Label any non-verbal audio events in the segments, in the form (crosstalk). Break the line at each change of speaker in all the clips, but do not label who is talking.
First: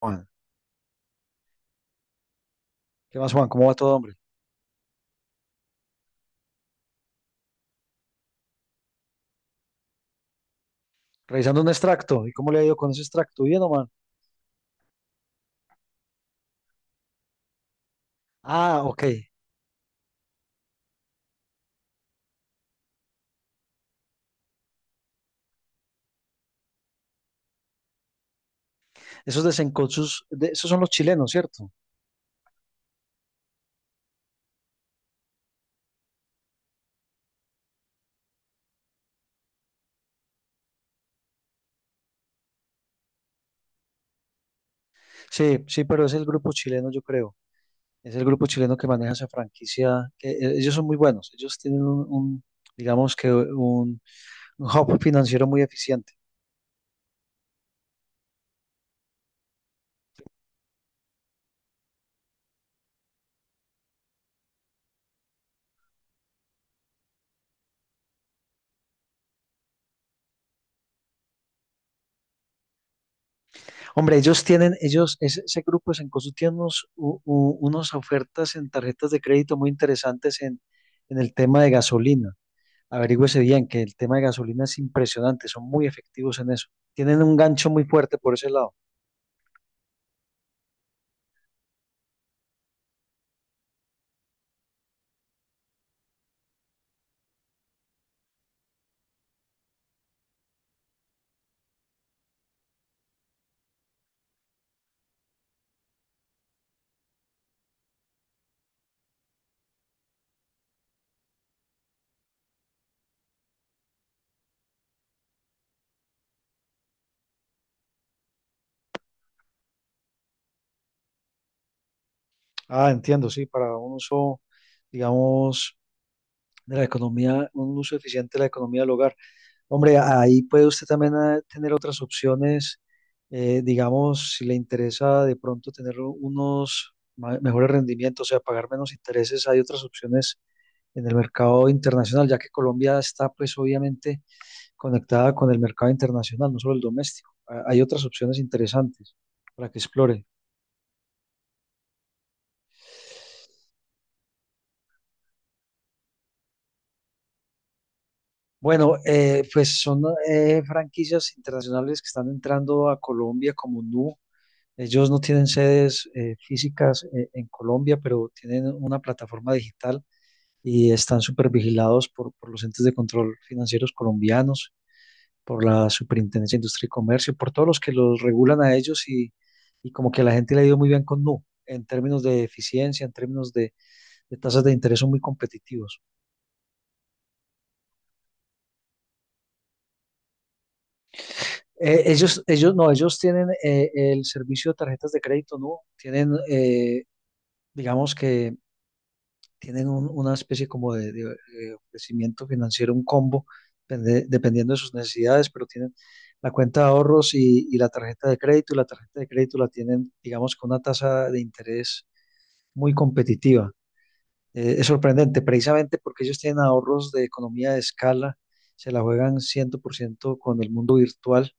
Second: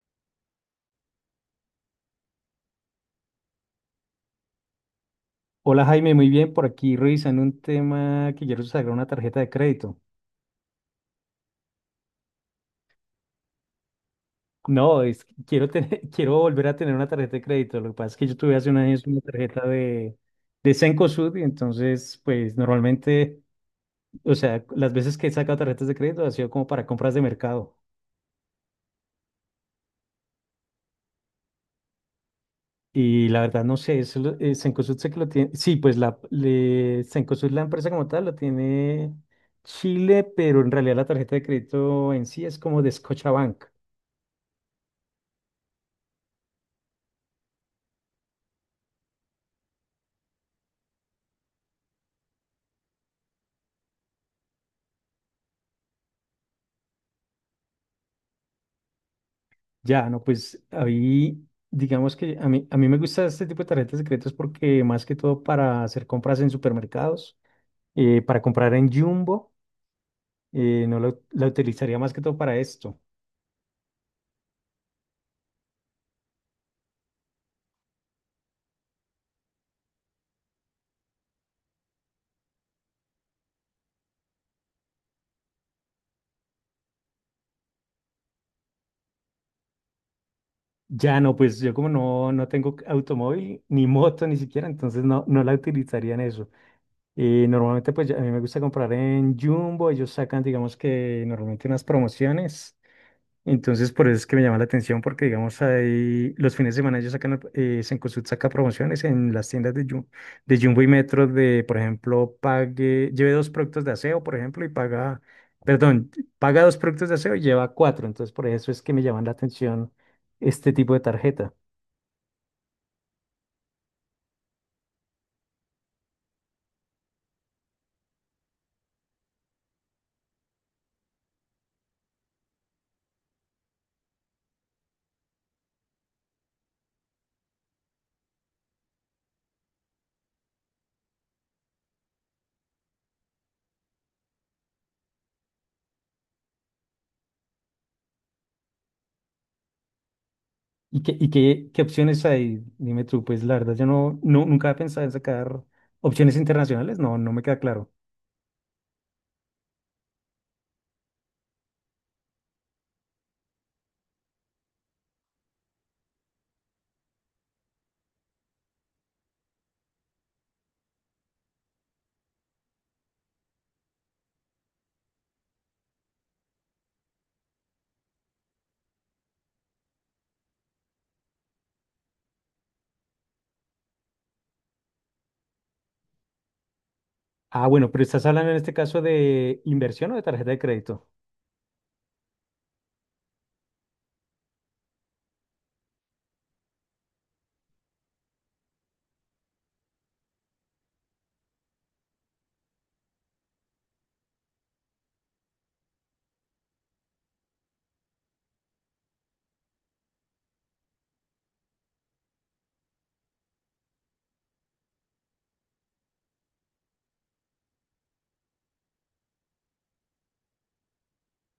Juan. ¿Qué más, Juan? ¿Cómo va todo, hombre?
Hola Jaime, muy bien, por aquí revisando un tema que quiero sacar una tarjeta de crédito.
Revisando un extracto. ¿Y cómo le ha ido con ese extracto? Bien, o man.
No, es que quiero tener, (laughs) quiero volver a tener una tarjeta de crédito. Lo que pasa es que yo tuve hace
Ah,
unos
ok.
años una tarjeta de Cencosud y entonces, pues normalmente, o sea, las veces que he sacado tarjetas de crédito ha sido como para compras de mercado.
Esos desencochos, esos son los chilenos, ¿cierto?
Y la verdad no sé, eso, Cencosud sé que lo tiene, sí, pues Cencosud, la empresa como tal, lo tiene Chile, pero en realidad la tarjeta de crédito en sí es como de Scotiabank.
Sí, sí, pero es el grupo chileno, yo creo. Es el grupo chileno que maneja esa franquicia. Ellos son muy buenos. Ellos tienen digamos que un hub financiero muy eficiente.
Ya, no, pues ahí, digamos que a mí me gusta este tipo de tarjetas secretas porque más que todo para hacer compras en supermercados, para comprar en Jumbo, no la utilizaría más que todo para esto.
Hombre, ellos tienen, ellos, ese grupo de Sencosu tiene unos, unas ofertas en tarjetas de crédito muy interesantes en el tema de gasolina. Averígüese bien que el tema de gasolina es impresionante, son muy efectivos en eso. Tienen un gancho muy fuerte por ese lado.
Ya no, pues yo como no tengo automóvil ni moto ni siquiera, entonces no la utilizaría en eso. Normalmente pues a mí me gusta comprar en Jumbo, ellos sacan digamos que normalmente unas promociones. Entonces, por eso es que me llama la atención, porque digamos, ahí los fines de semana ellos sacan, Cencosud saca promociones en las tiendas de, de Jumbo y Metro de, por ejemplo, pague, lleve dos productos de aseo, por ejemplo, y paga, perdón, paga dos productos de aseo y lleva cuatro. Entonces, por eso es que me llaman la atención este tipo de tarjeta.
Ah, entiendo, sí, para un uso, digamos, de la economía, un uso eficiente de la economía del hogar. Hombre, ahí puede usted también tener otras opciones, digamos, si le interesa de pronto tener unos mejores rendimientos, o sea, pagar menos intereses, hay otras opciones en el mercado internacional, ya que Colombia está, pues, obviamente conectada con el mercado internacional, no solo el doméstico. Ah, hay otras opciones interesantes para que explore.
Y qué, qué opciones hay? Dime tú, pues la verdad, yo nunca he pensado en sacar opciones internacionales, no, no me queda claro.
Bueno, pues son franquicias internacionales que están entrando a Colombia como Nu. Ellos no tienen sedes físicas en Colombia, pero tienen una plataforma digital y están súper vigilados por los entes de control financieros colombianos, por la Superintendencia de Industria y Comercio, por todos los que los regulan a ellos y como que a la gente le ha ido muy bien con Nu en términos de eficiencia, en términos de tasas de interés son muy competitivos.
Ah, bueno, pero estás hablando en este caso de inversión o de tarjeta de crédito.
No, ellos tienen el servicio de tarjetas de crédito, ¿no? Tienen, digamos que tienen una especie como ofrecimiento financiero, un combo, dependiendo de sus necesidades, pero tienen la cuenta de ahorros y la tarjeta de crédito, y la tarjeta de crédito la tienen, digamos, con una tasa de interés muy competitiva. Es sorprendente, precisamente porque ellos tienen ahorros de economía de escala, se la juegan 100% con el mundo virtual,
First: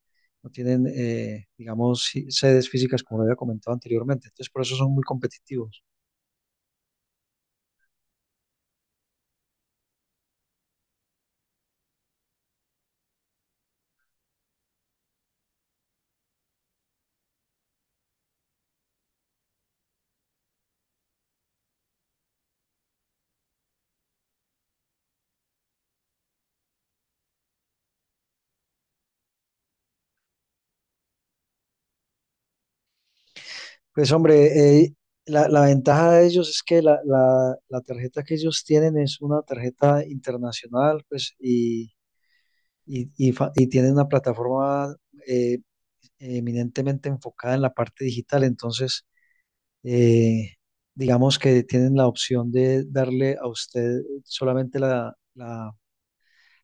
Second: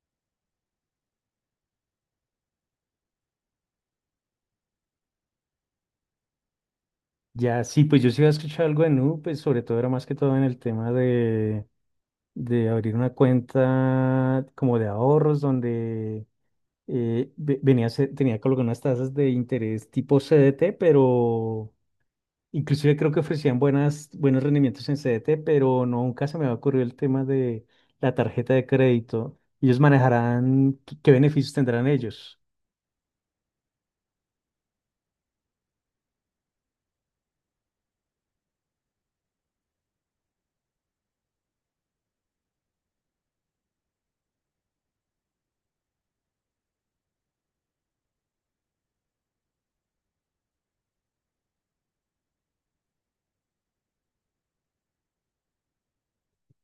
no tienen, digamos, sedes físicas como lo había comentado anteriormente, entonces por eso son muy competitivos.
Ya, sí, pues yo sí había escuchado algo de Nu, pues sobre todo era más que todo en el tema de abrir una cuenta como de ahorros donde venía, tenía colocado unas tasas de interés tipo CDT, pero inclusive creo que ofrecían buenas, buenos rendimientos en CDT, pero nunca se me había ocurrido el tema de la tarjeta de crédito. ¿Ellos manejarán qué beneficios tendrán ellos?
Pues hombre, la ventaja de ellos es que la tarjeta que ellos tienen es una tarjeta internacional, pues, y tienen una plataforma eh, eminentemente enfocada en la parte digital, entonces eh, digamos que tienen la opción de darle a usted solamente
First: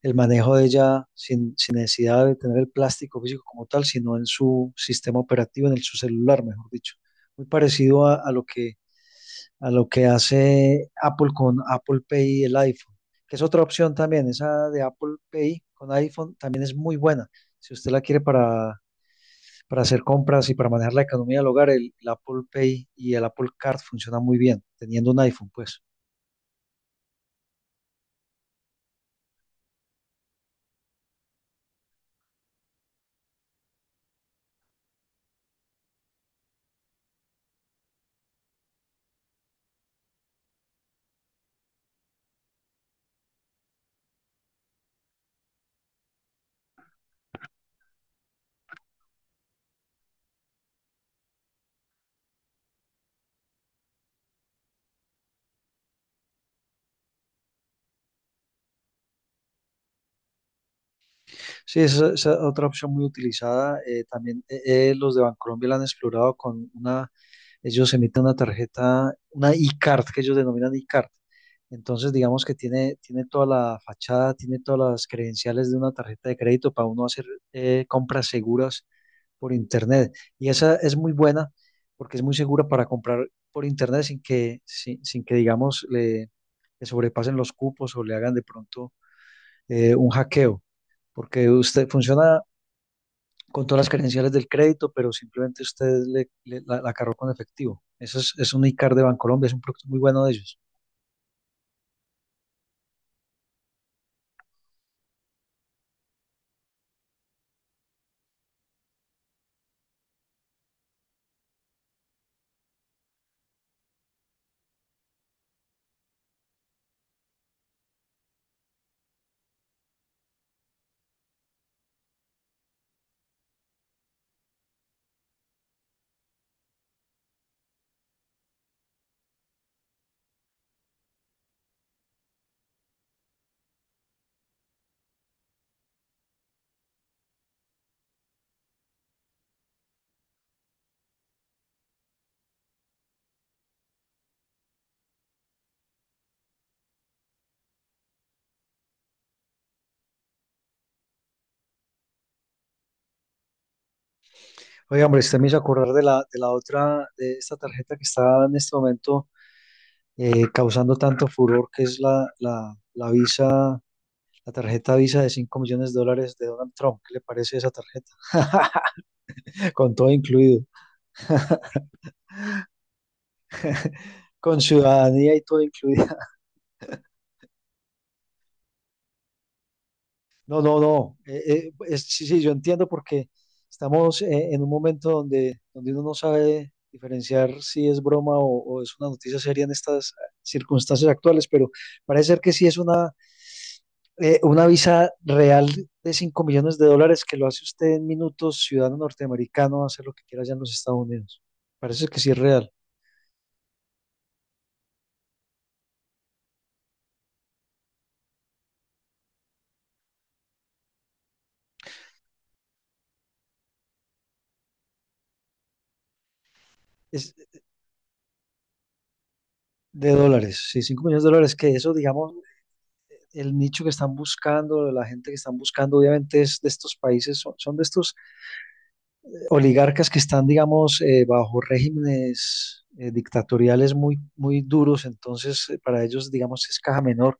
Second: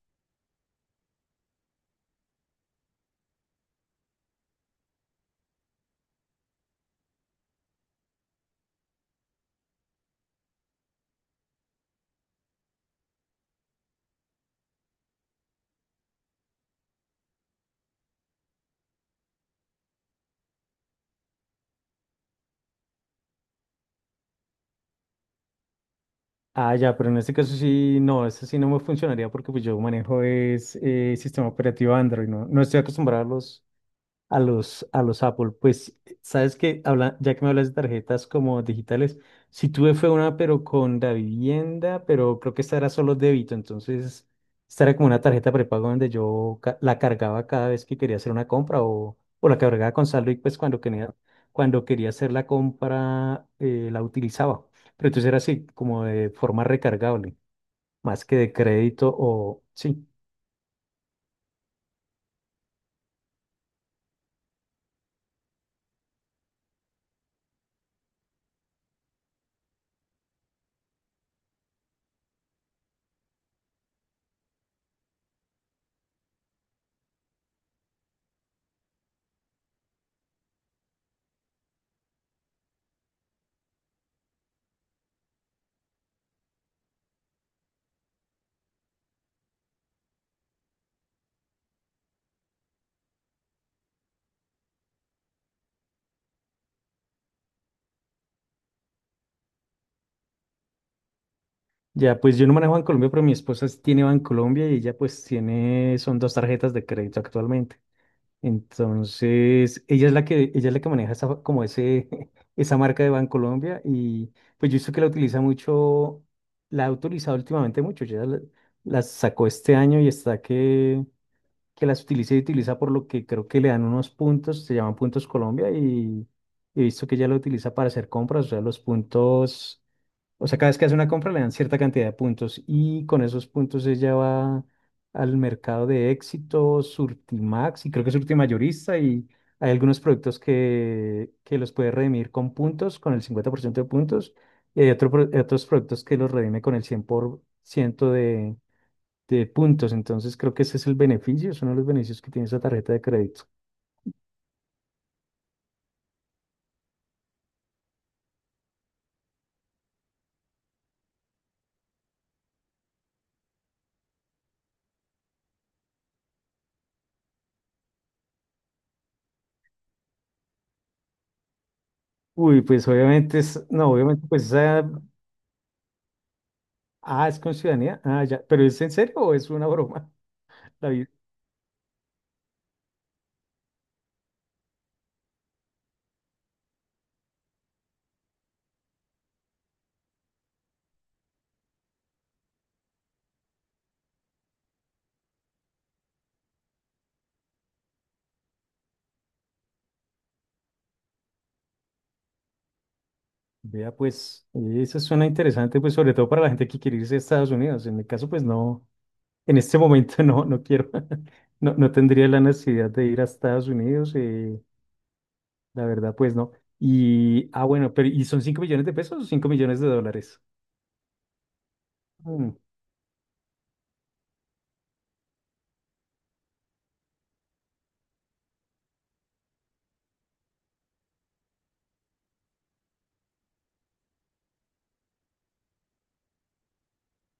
el manejo de ella, sin necesidad de tener el plástico físico como tal, sino en su sistema operativo, en el, su celular, mejor dicho. Muy parecido a lo que hace Apple con Apple Pay y el iPhone, que es otra opción también, esa de Apple Pay con iPhone también es muy buena. Si usted la quiere para hacer compras y para manejar la economía del hogar, el Apple Pay y el Apple Card funcionan muy bien, teniendo un iPhone, pues.
Ah, ya, pero en este caso sí, no, eso sí no me funcionaría porque pues yo manejo es sistema operativo Android, ¿no? No estoy acostumbrado a a los Apple. Pues, sabes que, habla, ya que me hablas de tarjetas como digitales, sí tuve fue una, pero con la vivienda, pero creo que esta era solo débito, entonces esta era como una tarjeta prepago donde yo la cargaba cada vez que quería hacer una compra o la cargaba con saldo y pues cuando quería hacer la compra la utilizaba. Pero entonces era así, como de forma recargable, más que de crédito o sí.
Sí, esa es otra opción muy utilizada. También Los de Bancolombia la han explorado con una, ellos emiten una tarjeta, una e-card, que ellos denominan e-card. Entonces, digamos que tiene, tiene toda la fachada, tiene todas las credenciales de una tarjeta de crédito para uno hacer compras seguras por internet. Y esa es muy buena porque es muy segura para comprar por internet sin que digamos, le sobrepasen los cupos o le hagan de pronto un hackeo, porque usted funciona con todas las credenciales del crédito, pero simplemente usted la cargó con efectivo. Es un iCard de Bancolombia, es un producto muy bueno de ellos.
Ya, pues yo no manejo Bancolombia, pero mi esposa sí tiene Bancolombia y ella pues tiene, son dos tarjetas de crédito actualmente. Entonces, ella es la que maneja esa, como ese, (laughs) esa marca de Bancolombia y pues yo he visto que la utiliza mucho, la ha utilizado últimamente mucho, ya la sacó este año y está que las utiliza y utiliza por lo que creo que le dan unos puntos, se llaman puntos Colombia y he visto que ella lo utiliza para hacer compras, o sea, los puntos, o sea, cada vez que hace una compra le dan cierta cantidad de puntos y con esos puntos ella va al mercado de Éxito, Surtimax y creo que Surtimayorista y hay algunos productos que los puede redimir con puntos, con el 50% de puntos y hay otros productos que los redime con el 100% de puntos. Entonces creo que ese es el beneficio, es uno de los beneficios que tiene esa tarjeta de crédito.
Oiga, hombre, usted me hizo acordar de la otra, de esta tarjeta que está en este momento causando tanto furor, que es la Visa. La tarjeta Visa de 5 millones de dólares de Donald Trump. ¿Qué le parece esa tarjeta? (laughs) Con todo incluido.
Uy, pues obviamente es, no, obviamente pues
Con
esa,
ciudadanía y todo incluido. (laughs)
ah, es con ciudadanía, ah, ya, pero ¿es en serio o es una broma?
No, no,
(laughs) la.
no. Sí, sí, yo entiendo porque estamos en un momento donde, donde uno no sabe diferenciar si es broma o es una noticia seria en estas circunstancias actuales, pero parece ser que sí es una visa real de 5 millones de dólares que lo hace usted en minutos, ciudadano norteamericano, hacer lo que quiera allá en los Estados Unidos. Parece que sí es real.
Vea, pues, eso suena interesante, pues, sobre todo para la gente que quiere irse a Estados Unidos. En mi caso, pues, no, en este momento (laughs) no, no quiero, (laughs) no, no tendría la necesidad de ir a Estados Unidos, la verdad, pues, no.
Es,
Y, ah, bueno, pero, ¿y son 5 millones de pesos o 5 millones de
De
dólares?
dólares, sí, 5 millones de dólares, que eso, digamos,
Mm,
el nicho que están buscando, la gente que están buscando, obviamente es de estos países, son de estos oligarcas que están, digamos, bajo regímenes dictatoriales muy, muy duros, entonces para ellos, digamos, es caja menor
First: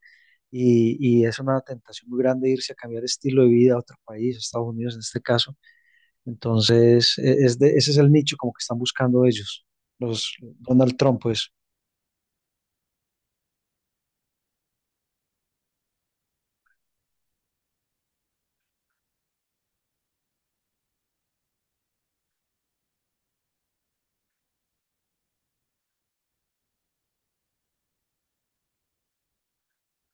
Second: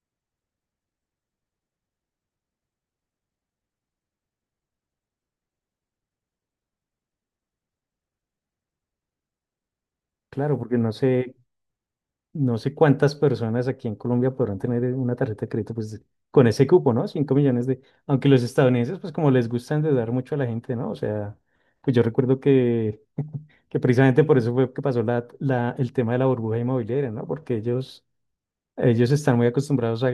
y es una tentación muy grande irse a cambiar estilo de vida a otro país, Estados Unidos en este caso. Entonces, ese es el nicho como que están buscando ellos, los
claro, porque no
Donald Trump,
sé.
pues.
No sé cuántas personas aquí en Colombia podrán tener una tarjeta de crédito pues, con ese cupo, ¿no? Cinco millones de... Aunque los estadounidenses, pues como les gusta endeudar mucho a la gente, ¿no? O sea, pues yo recuerdo que, (laughs) que precisamente por eso fue que pasó la, el tema de la burbuja inmobiliaria, ¿no? Porque ellos están muy acostumbrados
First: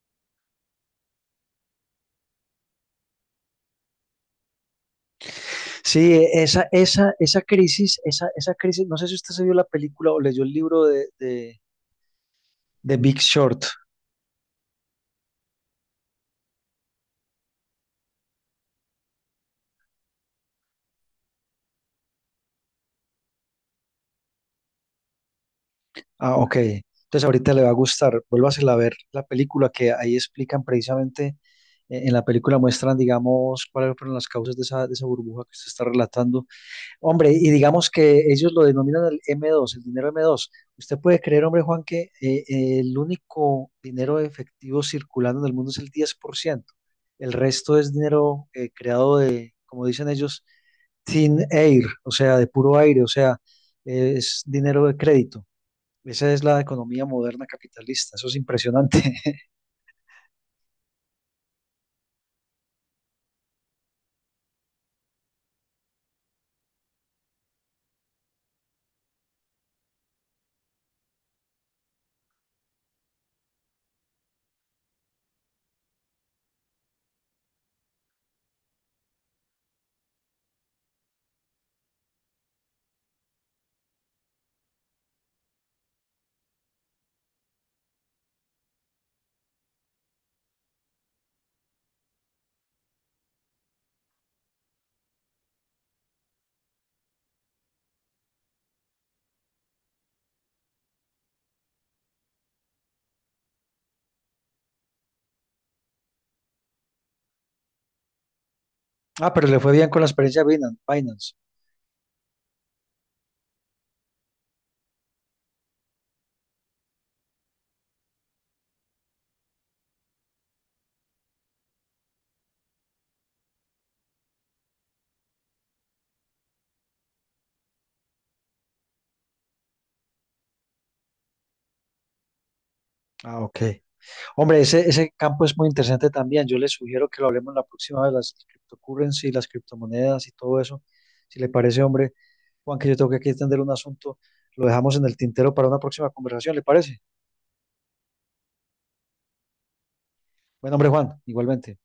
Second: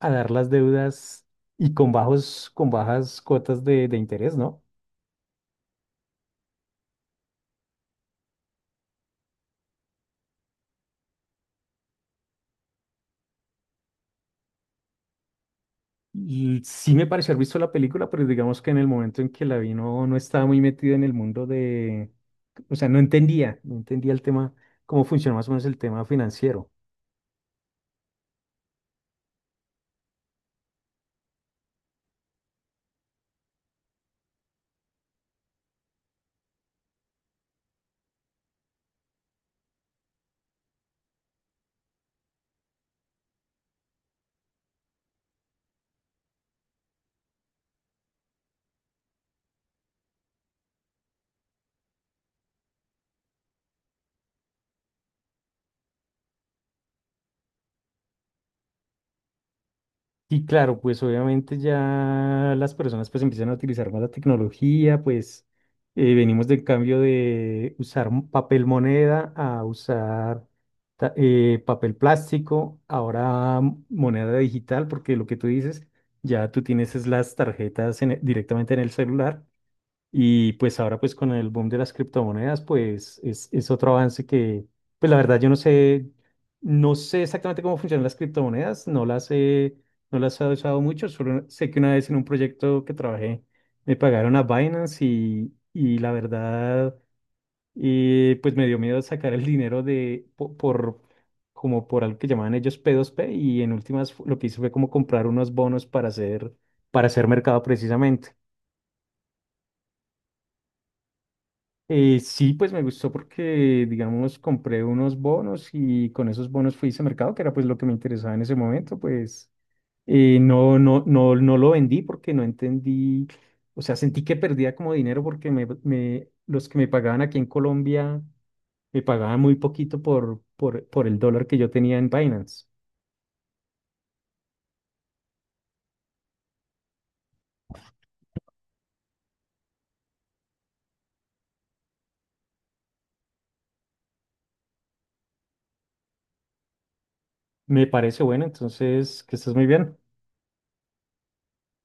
a dar las deudas y con bajos, con bajas cuotas de interés, ¿no?
Sí, esa crisis, esa crisis, no sé si usted se vio la película o leyó el libro de Big Short.
Sí me pareció haber visto la película, pero digamos que en el momento en que la vi no, no estaba muy metida en el mundo de, o sea, no entendía el tema, cómo funciona más o menos el tema
Ah, ok.
financiero.
Entonces ahorita le va a gustar. Vuélvasela a ver la película que ahí explican precisamente, en la película muestran, digamos, cuáles fueron las causas de esa burbuja que usted está relatando. Hombre, y digamos que ellos lo denominan el M2, el dinero M2. Usted puede creer, hombre Juan, que el único dinero efectivo circulando en el mundo es el 10%. El resto es dinero creado de, como dicen ellos, thin air, o sea, de puro aire, o sea, es dinero de crédito. Esa es la economía moderna capitalista. Eso es impresionante. (laughs)
Y claro, pues obviamente ya las personas pues empiezan a utilizar más la tecnología, pues venimos del cambio de usar papel moneda a usar papel plástico, ahora moneda digital, porque lo que tú dices, ya tú tienes es las tarjetas en directamente en el celular y pues ahora pues con el boom de las criptomonedas pues es otro avance que pues la verdad yo no sé, no sé exactamente cómo funcionan las criptomonedas, no las he, no las he usado mucho, solo sé que una vez en un proyecto que trabajé me pagaron a Binance y la verdad pues me dio miedo sacar el dinero de por, como por algo que llamaban ellos P2P y en últimas lo que hice fue como comprar unos bonos para hacer mercado precisamente.
Ah, pero le fue bien con la experiencia de Binance.
Sí, pues me gustó porque, digamos, compré unos bonos y con esos bonos fui a ese mercado, que era pues lo que me interesaba en ese momento, pues no, no lo vendí porque no entendí, o sea, sentí que perdía como dinero porque los que me pagaban aquí en Colombia me pagaban muy poquito por, por el dólar que yo tenía en Binance.
Ah, ok. Hombre, ese campo es muy interesante también. Yo les sugiero que lo hablemos la próxima vez, las cryptocurrency, las criptomonedas y todo eso. Si le parece, hombre, Juan, que yo tengo que aquí atender un asunto, lo dejamos en el tintero para una próxima conversación, ¿le parece?
Me parece bueno, entonces, que estás muy bien.
Bueno, hombre, Juan, igualmente.